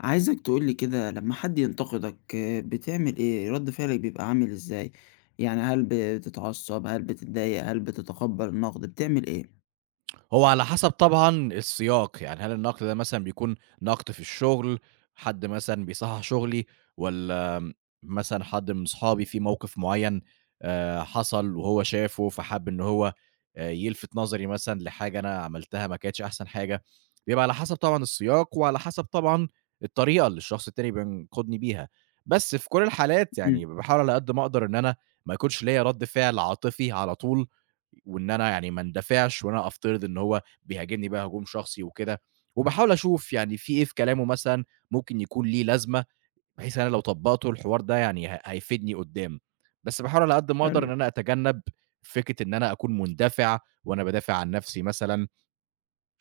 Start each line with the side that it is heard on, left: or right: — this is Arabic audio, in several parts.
left: عايزك تقول لي كده لما حد ينتقدك بتعمل إيه؟ رد فعلك بيبقى عامل إزاي؟ يعني هل بتتعصب، هل بتتضايق، هل بتتقبل النقد، بتعمل إيه؟
right: هو على حسب طبعًا السياق، يعني هل النقد ده مثلًا بيكون نقد في الشغل، حد مثلًا بيصحح شغلي، والّا مثلًا حد من صحابي في موقف معين، حصل وهو شافه فحَب إن هو يلفت نظري مثلًا لحاجة أنا عملتها ما كانتش أحسن حاجة، بيبقى على حسب طبعًا السياق، وعلى حسب طبعًا الطريقة اللي الشخص التاني بينقدني بيها، بس في كل الحالات
left: إمم.
right: يعني باحاول على قد ما أقدر إن أنا ما يكونش ليّا رد فعل عاطفي على طول، وإن أنا يعني ما اندفعش وأنا أفترض إن هو بيهاجمني بقى هجوم شخصي وكده، وباحاول أشوف يعني في إيه في كلامه مثلًا ممكن يكون ليه لازمة، بحيث أنا لو طبّقته الحوار ده يعني هيفيدني قدّام، بس باحاول على قد ما أقدر إن
left: حلو.
right: أنا أتجنب فكرة إن أنا أكون مندفع وأنا بادافع عن نفسي مثلًا،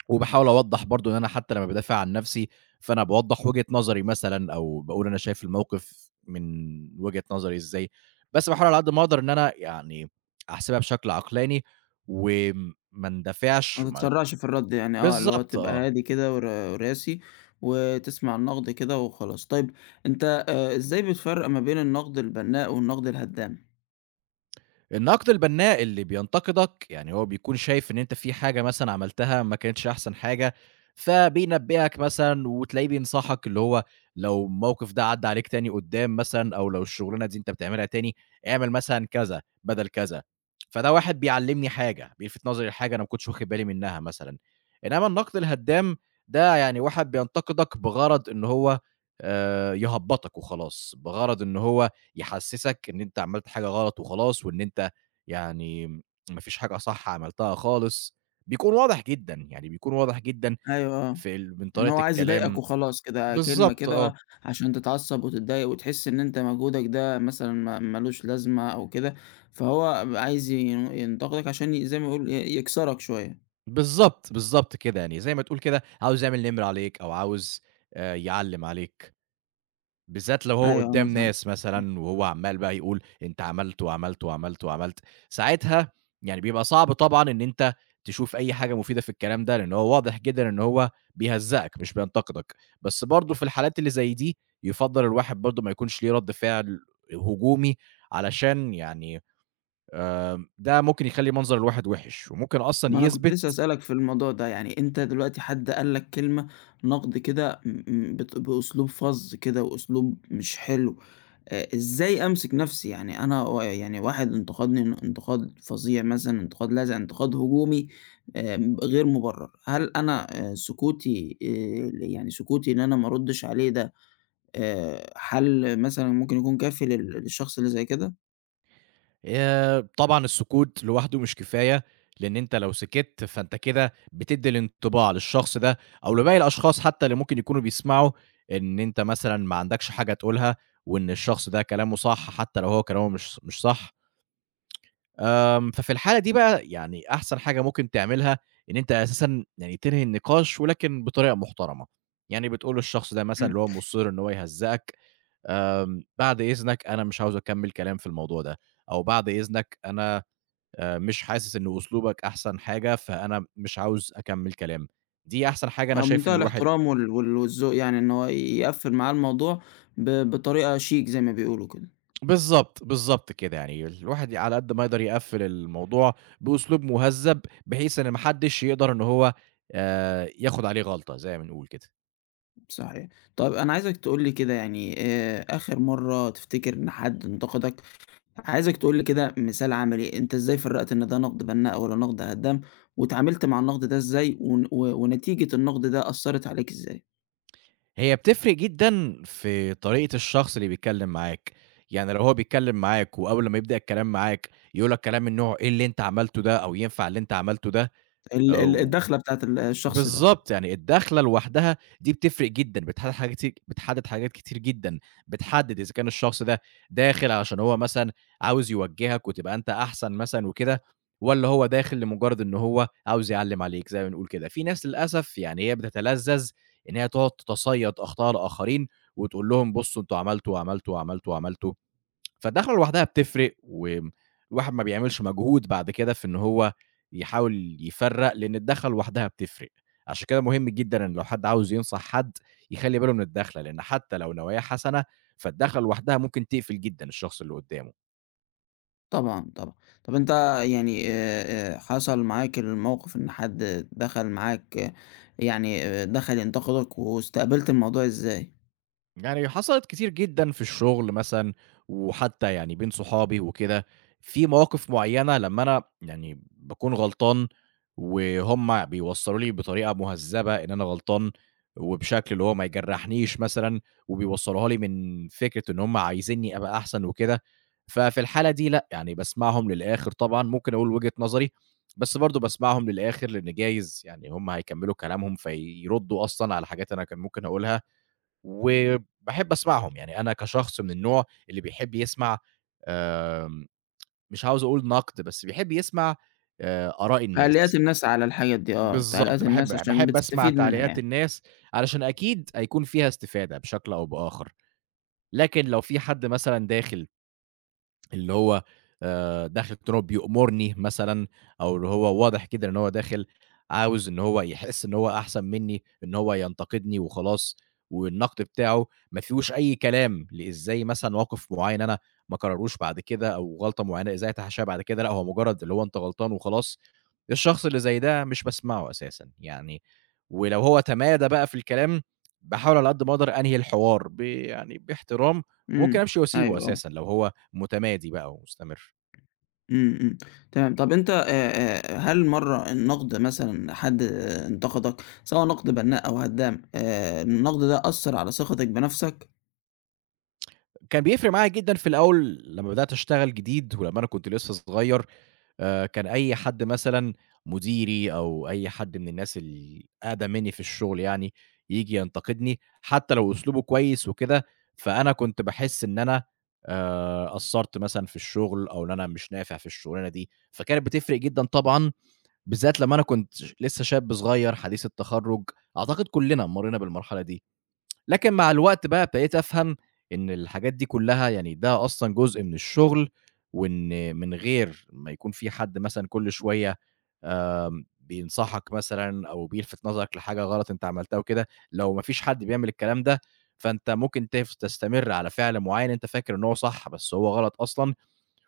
right: وباحاول أوضّح برضه إن أنا حتى لمّا بادافع عن نَفْسي، فأنا باوضّح وجهة نظري مثلًا أو باقول أنا شايف الموقف من وجهة نظري إزاي، بس باحاول على قد ما أقدر إن أنا يعني أحسبها بشكل عقلاني وما اندفعش
left: ما
right: ما
left: تتسرعش في الرد يعني آه، اللي هو
right: بالضبط
left: تبقى
right: آه.
left: هادي كده ورا وراسي، وتسمع النقد كده وخلاص. طيب، أنت إزاي بتفرّق ما بين النقد البناء والنقد الهدام؟
right: النقد البناء اللي بينتقدك، يعني هو بيكون شايف إن أنت في حاجة مثلًا عملتها ما كانتش أحسن حاجة، فبينبهك مثلًا وتلاقيه بينصحك، اللي هو لو الموقف ده عدّى عليك تاني قدّام مثلًا أو لو الشغلانة دي أنت بتعملها تاني، اعمل مثلًا كذا بدل كذا. فده واحد بيعلّمني حاجة، بيلفت نظري لحاجة أنا ما كنتش واخد بالي منها مثلًا. إنما النقد الهدّام ده يعني واحد بينتقدك بغرض إن هو يهبّطك وخلاص، بغرض إن هو يحسّسك إن أنت عملت حاجة غلط وخلاص وإن أنت يعني ما فيش حاجة صح عملتها خالص، بيكون واضح جدًا، يعني بيكون واضح جدًا
left: أيوه آه،
right: في ال من
left: إن هو
right: طريقة
left: عايز يضايقك
right: الكلام.
left: وخلاص كده، كلمة
right: بالضبط آه،
left: كده عشان تتعصب وتتضايق وتحس إن أنت مجهودك ده مثلًا ما مالوش لازمة أو كده، فهو عايز ينتقدك عشان زي ما يقول يكسرك شوية.
right: بالضبط، بالضبط كده، يعني زي ما تقول كده عاوز يعمل نمرة عليك أو عاوز يعلّم عليك. بالذات لو هو
left: أيوه، أنا
right: قدّام
left: فاهمك.
right: ناس
left: إمم.
right: مثلًا وهو عمّال بقى يقول أنت عملت، وعملت، وعملت، وعملت، ساعتها يعني بيبقى صعب طبعًا إن أنت تشوف أي حاجة مفيدة في الكلام ده، لإن هو واضح جدًا إن هو بيهزّئك مش بينتقدك، بس برضه في الحالات اللي زي دي يُفضّل الواحد برضه ما يكونش ليه رَد فعل هجومي علشان يعني آآ، ده ممكن يخلّي منظر الواحد وِحِش، وممكن أصلًا
left: ما أنا كنت لسه
right: يثبت
left: هاسألك في الموضوع ده، يعني أنت دلوقتي حد قال لك كلمة نقد كده، م م بت بأسلوب فَظ كده وأسلوب مش حلو. إزاي أمسك نَفْسي؟ يعني أنا يعني واحد انتقدني، إن انتقاد فظيع مثلًا، انتقاد لاذع، انتقاد هجومي غير مُبرّر. هل أنا سكوتي يعني سكوتي إن أنا ما أردّش عليه ده حل مثلًا ممكن يكون كافي للشخص اللي زي كده؟
right: طبعًا السكوت لوحده مش كفاية، لإن أنت لو سكِت فأنت كده بتدّي الانطباع للشخص ده أو لباقي الأشخاص حتى اللي ممكن يكونوا بيسمعوا، إن أنت مثلًا ما عندكش حاجة تقولها، وإن الشخص ده كلامه صح حتى لو هو كلامه مش صح. ففي الحالة دي بقى يعني أحسن حاجة ممكن تعملها، إن أنت أساسًا يعني تنهي النقاش ولكن بطريقة محترمة. يعني بتقول للشخص ده مثلًا
left: إمم.
right: اللي هو مُصِر إن هو يهزّئك، "بعد إذنك أنا مش عاوز أكمّل كلام في الموضوع ده." أو "بعد إذنك أنا مش حاسس إن أسلوبك أحسن حاجة، فأنا مش عاوز أكمّل كلام." دي أحسن حاجة أنا
left: مع
right: شايف إن
left: منتهى
right: الواحد.
left: الاحترام والذوق، يعني إن هو يقفّل معاه الموضوع بطريقة شيك زي ما بيقولوا كده.
right: بالضبط، بالضبط كده. يعني الواحد على قد ما يقدر يقفّل الموضوع بأسلوب مُهذّب، بحيث إن ما حدّش يقدر إن هو ياخُد عليه غلطة زي ما بنقول كده.
left: صحيح. طَب، أنا عايزك تقول لي كده يعني آخِر مرّة تفتكر إن حد انتقدك، عايزك تقول لي كده مثال عملي. أنت إزاي فرّقت إن ده نقد بنّاء والّا نقد هدّام، واتعاملت مع النقد ده إزاي، ون و ونتيجة النقد ده أثّرت عليك إزاي؟
right: هي بتفرق جدًا في طريقة الشخص اللي بيتكلّم معاك. يعني لو هو بيتكلّم معاك وأول لمّا يبدأ الكلام معاك يقول لك كلام من نوع إيه اللي أنت عملته ده أو ينفع اللي أنت عملته ده
left: ال ال
right: أو
left: الدخلة بتاعة الشخص ده.
right: بالضبط، يعني الدخلة لوحدها دي بتفرق جدًا، بتحدد حاجات كتير جدًا، بتحدد إذا كان الشخص ده داخل علشان هو مثلًا عاوز يوجّهك وتبقى أنت أحسن مثلًا وكده، والّا هو داخل لمجرد إن هو عاوز يعلّم عليك زي ما بنقول كده. في ناس للأسف يعني هي بتتلذّذ إن هي تقعد تتصيد أخطاء الآخرين وتقول لهم بُصّوا أنتم عملتوا، وعملتوا، وعملتوا، وعملتوا. فالدخلة لوحدها بتفرق، والواحد ما بيعملش مجهود بعد كده في إن هو يحاول يفرّق، لإن الدخلة لوحدها بتفرق. عشان كده مهم جدًا إن لو حد عاوز ينصح حد، يخلّي باله من الدخلة، لإن حتى لو نواياه حسنة، فالدخلة لوحدها ممكن تقفل جدًا الشخص اللي قدّامه.
left: طبعًا، طبعًا. طب، أنت يعني حصل معاك الموقف إن حد دخل معاك آه، يعني دخل ينتقدك واستقبلت الموضوع إزاي؟
right: يعني حصلت كتير جدًا في الشغل مثلًا، وحتى يعني بين صحابي وكده، في مواقف معيّنة لمّا أنا يعني باكون غلطان، وهُم بيوصّلوا لي بطريقة مهذّبة إن أنا غلطان، وبشكل اللي هو ما يجرّحنيش مثلًا، وبيوصّلوها لي من فكرة إن هُم عايزينّي أبقى أحسن وكده، ففي الحالة دي لأ، يعني باسمعهم للآخر طبعًا، ممكن أقول وجهة نظري، بس برضه باسمعهم للآخر لإن جايز يعني هُم هيكمّلوا كلامهم فيردّوا أصلًا على حاجات أنا كان ممكن أقولها. وباحب أسمعهم، يعني أنا كشخص من النوع اللي بيحب يسمع، آمم، مش عاوز أقول نقد، بس بيحب يسمع آراء
left: تعليقات
right: الناس.
left: الناس على الحاجات دي آه، تعليقات
right: بالضبط، باحب
left: الناس عشان
right: باحب أسمع
left: بتستفيد منها
right: تعليقات
left: يعني.
right: الناس، علشان أكيد هيكون فيها استفادة بشكل أو بآخر. لكن لو في حد مثلًا داخل اللي هو داخل كده إن هو بيأمرني مثلًا أو اللي هو واضح كده إن هو داخل عاوز إن هو يحس إن هو أحسن منّي، إن هو ينتقدني وخلاص، والنقد بتاعه ما فيهوش أي كلام، إزاي مثلًا موقف معيّن أنا ما أكرّروش بعد كده أو غلطة معيّنة إزاي أتحاشاها بعد كده، لأ هو مجرّد اللي هو أنت غلطان وخلاص، الشخص اللي زي ده مش باسمعه أساسًا يعني، ولو هو تمادى بقى في الكلام، باحاول على قد ما أقدر أنهي الحوار يعني باحترام، وممكن
left: إمم،
right: أمشي وأسيبه
left: أيوه، آه.
right: أساسًا لو هو متمادي بقى ومستمر.
left: إمم، إمم، تمام. طب، أنت هل مرّة النقد مثلًا حد آه، انتقدك سواء نقد بنّاء أو هدّام، النقد ده أثّر على ثقتك بنَفْسك؟
right: كان بيفرق معايا جدًا في الأول لمّا بدأت أشتغل جديد ولمّا أنا كنت لسه صغير، كان أي حد مثلًا مديري أو أي حد من الناس الأقدم منّي في الشغل يعني، ييجي ينتقدني حتى لو أسلوبه كويس وكده، فأنا كنت باحس إن أنا قصّرت مثلًا في الشغل أو إن أنا مش نافع في الشغلانة دي، فكانت بتفرق جدًا طبعًا، بالذات لمّا أنا كنت لسه شاب صغير حديث التخرُّج، أعتقد كُلّنا مرّينا بالمرحلة دي. لكن مع الوقت بقى ابتديت أفهم إن الحاجات دي كلّها يعني ده أصلًا جزء من الشغل، وإن من غير ما يكون في حد مثلًا كل شوية آآ بينصحك مثلًا أو بيلفت نظرك لحاجة غلط أنت عملتها وكده، لو ما فيش حد بيعمل الكلام ده، فأنت ممكن تستمر على فعل معيّن أنت فاكر إن هو صح، بس هو غلط أصلًا،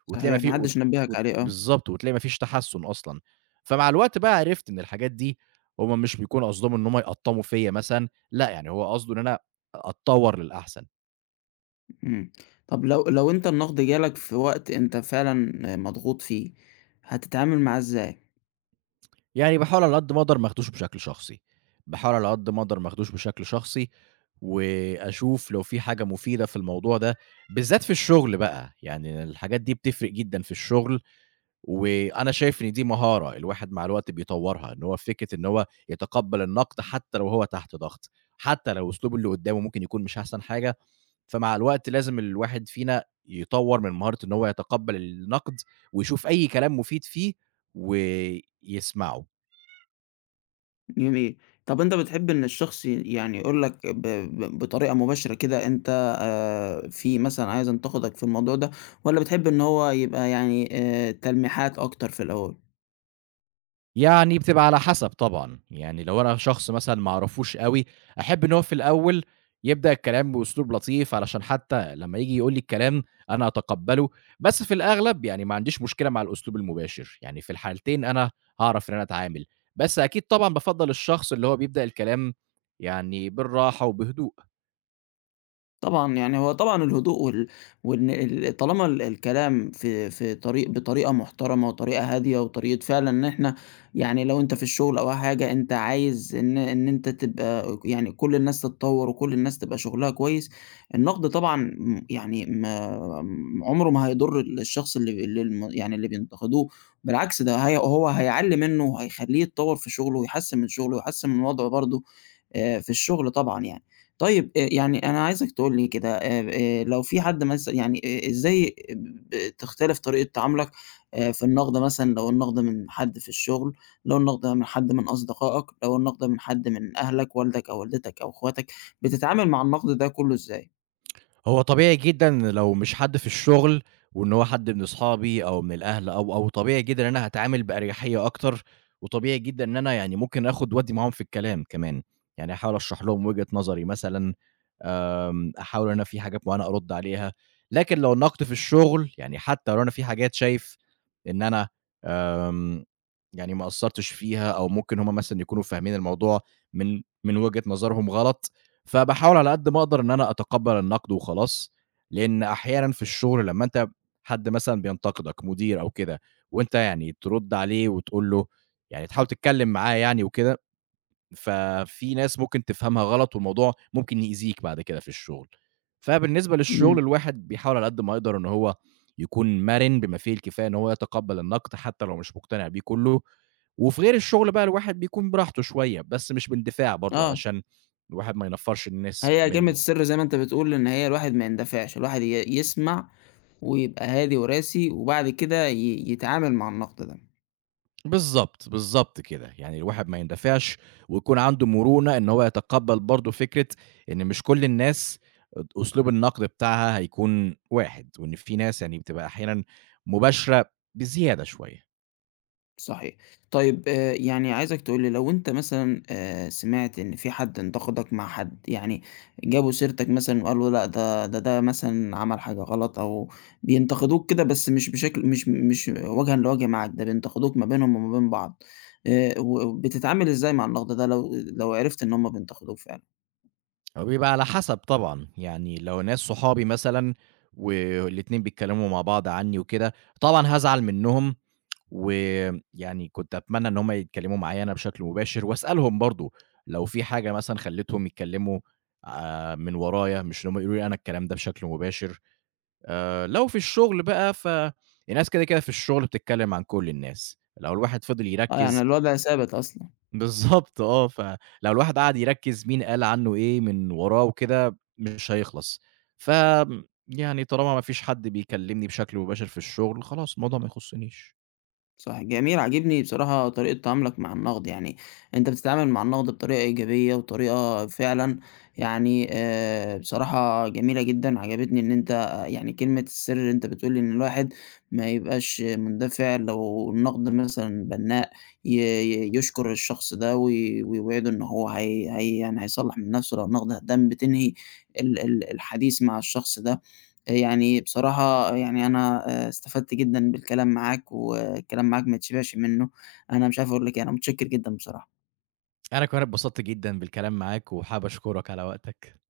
right: وتلاقي ما
left: صحيح، ما
right: في وت
left: حدّش نبّهك
right: وت
left: عليه آه.
right: بالضبط، وتلاقي ما فيش تحسُّن أصلًا. فمع الوقت بقى عرفت إن الحاجات دي هم مش بيكونوا قصدهم إن هم يقطّموا فيّا مثلًا، لأ، يعني هو قصده إن أنا أتطوّر للأحسن.
left: إمم. طب، لو أنت النقد جالك في وقت أنت فعلًا آه، مضغوط فيه، هتتعامل معاه إزاي؟
right: يعني باحاول على قد ما أقدر ما آخدوش بشكل شخصي، باحاول على قد ما أقدر ما آخدوش بشكل شخصي، وأشوف لو في حاجة مفيدة في الموضوع ده، بالذات في الشغل بقى، يعني الحاجات دي بتفرق جدًا في الشغل. وأنا شايف إن دي مهارة الواحد مع الوقت بيطوّرها، إن هو فكرة إن هو يتقبّل النقد حتى لو هو تحت ضغط، حتى لو أسلوب اللي قدّامه ممكن يكون مش أحسن حاجة، فمع الوقت لازم الواحد فينا يطوّر من مهارته إن هو يتقبّل النقد ويشوف أي كلام مفيد فيه ويسمعه.
left: يوم إيه؟ طب، أنت بتحب إن الشخص يعني يقول لك ب ب بطريقة مباشرة كده، أنت في مثلًا عايز أنتقدك في الموضوع ده، والّا بتحب إن هو يبقى يعني تلميحات أكتر في الأول؟
right: يعني بتبقى على حسب طبعًا، يعني لو أنا شخص مثلًا ما أعرفوش أوي، أحب إن هو في الأول يبدأ الكلام بأسلوب لطيف، علشان حتى لمّا ييجي يقول لي الكلام أنا أتقبّله، بس في الأغلب يعني ما عنديش مشكلة مع الأسلوب المباشر، يعني في الحالتين أنا هاعرف إن أنا أتعامل، بس أكيد طبعًا بافضّل الشخص اللي هو بيبدأ الكلام يعني بالراحة وبهدوء.
left: طبعًا، يعني هو طبعًا الهدوء وإن طالما الكلام في طريق بطريقة محترمة وطريقة هادية وطريقة فعلًا، إن إحنا يعني لو أنت في الشغل أو حاجة، أنت عايز إن أنت تبقى يعني كل الناس تتطور، وكل الناس تبقى شغلها كويس. النقد طبعًا م يعني ما م- عمره ما هيضر الشخص اللي اللي الم يعني اللي بينتقدوه. بالعكس، ده هو هيعلّي منه، وهيخلّيه يتطور في شغله، ويحسّن من شغله، ويحسّن من وضعه برضه في الشغل طبعًا يعني. طيب، يعني أنا عايزك تقول لي كده لو في حد مث يعني إزاي بتختلف طريقة تعاملك في النقد مثلًا، لو النقد من حد في الشغل، لو النقد من حد من أصدقائك، لو النقد من حد من أهلك، والدك أو والدتك أو أخواتك، بتتعامل مع النقد ده كلّه إزاي؟
right: هو طبيعي جدًا لو مش حد في الشغل، وإن هو حد من أصحابي أو من الأهل أو، أو طبيعي جدًا إن أنا هاتعامل بأريحية أكتر، وطبيعي جدًا إن أنا يعني ممكن آخد وأدّي معاهم في الكلام كمان، يعني هاحاول أشرح لهم وجهة نظري مثلًا. أحاول إن أنا في حاجات معينة أرُدّ عليها، لكن لو النقد في الشغل، يعني حتى لو أنا في حاجات شايف إن أنا آمم، يعني ما قصّرتش فيها أو ممكن هُم مثلًا يكونوا فاهمين الموضوع من وجهة نظرهم غلط، فباحاول على قد ما أقدر إن أنا أتقبّل النقد وخلاص، لإن أحيانًا في الشغل لمّا أنت حد مثلًا بينتقدك، مدير أو كده، وأنت يعني ترُدّ عليه وتقول له يعني تحاول تتكلّم معاه يعني وكده ففي ناس ممكن تفهمها غلط، والموضوع ممكن يأذيك بعد كده في الشغل. فبالنسبة للشغل
left: إمم،
right: الواحد بيحاول على قد ما يقدر إن هو يكون مَرِن بما فيه الكفاية إن هو يتقبّل النقد حتى لو مش مقتنع بيه كُلّه، وفي غير الشغل بقى الواحد بيكون براحته شوية، بس مش باندفاع برضه
left: آه.
right: علشان الواحد ما ينفّرش الناس
left: هي كلمة
right: منّه.
left: السر زي ما أنت بتقول، إن هي الواحد ما يندفعش، الواحد يسمع ويبقى هادي وراسي، وبعد كده يتعامل مع النقد ده.
right: بالضبط، بالضبط كده، يعني الواحد ما يندفعش ويكون عنده مرونة إن هو يتقبّل برضه فكرة إن مش كل الناس أد أسلوب النقد بتاعها هيكون واحد، وإن في ناس يعني بتبقى أحيانًا مباشرة بزيادة شوية.
left: صحيح. طيب، يعني عايزك تقول لي لو أنت مثلًا سمعت إن في حد انتقدك مع حد، يعني جابوا سيرتك مثلًا وقالوا لأ، ده مثلًا عمل حاجة غلط، أو بينتقدوك كده بس مش بشكل مش مش وجهًا لوجه معاك، ده بينتقدوك ما بينهم وما بين بعض، و وبتتعامل إزاي مع النقد ده لو عرفت إن هُم بينتقدوك فعلًا؟
right: هو بيبقى على حسب طبعًا، يعني لو ناس صحابي مثلًا والاتنين بيتكلّموا مع بعض عني وكده، طبعًا هازعل منّهم ويعني كنت أتمنى إن هم يتكلموا معايا أنا بشكل مباشر وأسألهم برضه لو في حاجة مثلًا خلّتهم يتكلموا من ورايا، مش إن هم يقولوا لي أنا الكلام ده بشكل مباشر. لو في الشغل بقى فالناس كده، كده في الشغل بتتكلم عن كل الناس، لو الواحد فضل
left: آه، يعني
right: يركّز
left: الوضع ثابت أصلًا.
right: بالضبط آه، فلو الواحد قعد يركّز مين قال عنه إيه من وراه وكده، مش هيخلص. ف يعني طالما ما فيش حد بيكلمني بشكل مباشر في الشغل، خلاص الموضوع ما يخصنيش.
left: صح، جميل. عاجبني بصراحة طريقة تعاملك مع النقد، يعني أنت بتتعامل مع النقد بطريقة إيجابية وطريقة فعلًا يعني بصراحة جميلة جدًا، عجبتني إن أنت آه، يعني كلمة السر اللي أنت بتقول، إن الواحد ما يبقاش مندفع، لو النقد مثلًا بنّاء ي ي يشكر الشخص ده ويوعده إن هو هي هي يعني هيصلّح من نَفْسه، لو النقد ده بتنهي ال ال الحديث مع الشخص ده. يعني بصراحة يعني أنا استفدت جدًا بالكلام معاك، والكلام معاك ما يتشبعش منّه. أنا مش عارف أقول لك إيه. أنا متشكر جدًا بصراحة.
right: أنا كمان اتبسطت جدًا بالكلام معاك، وحابب أشكرك على وقتك.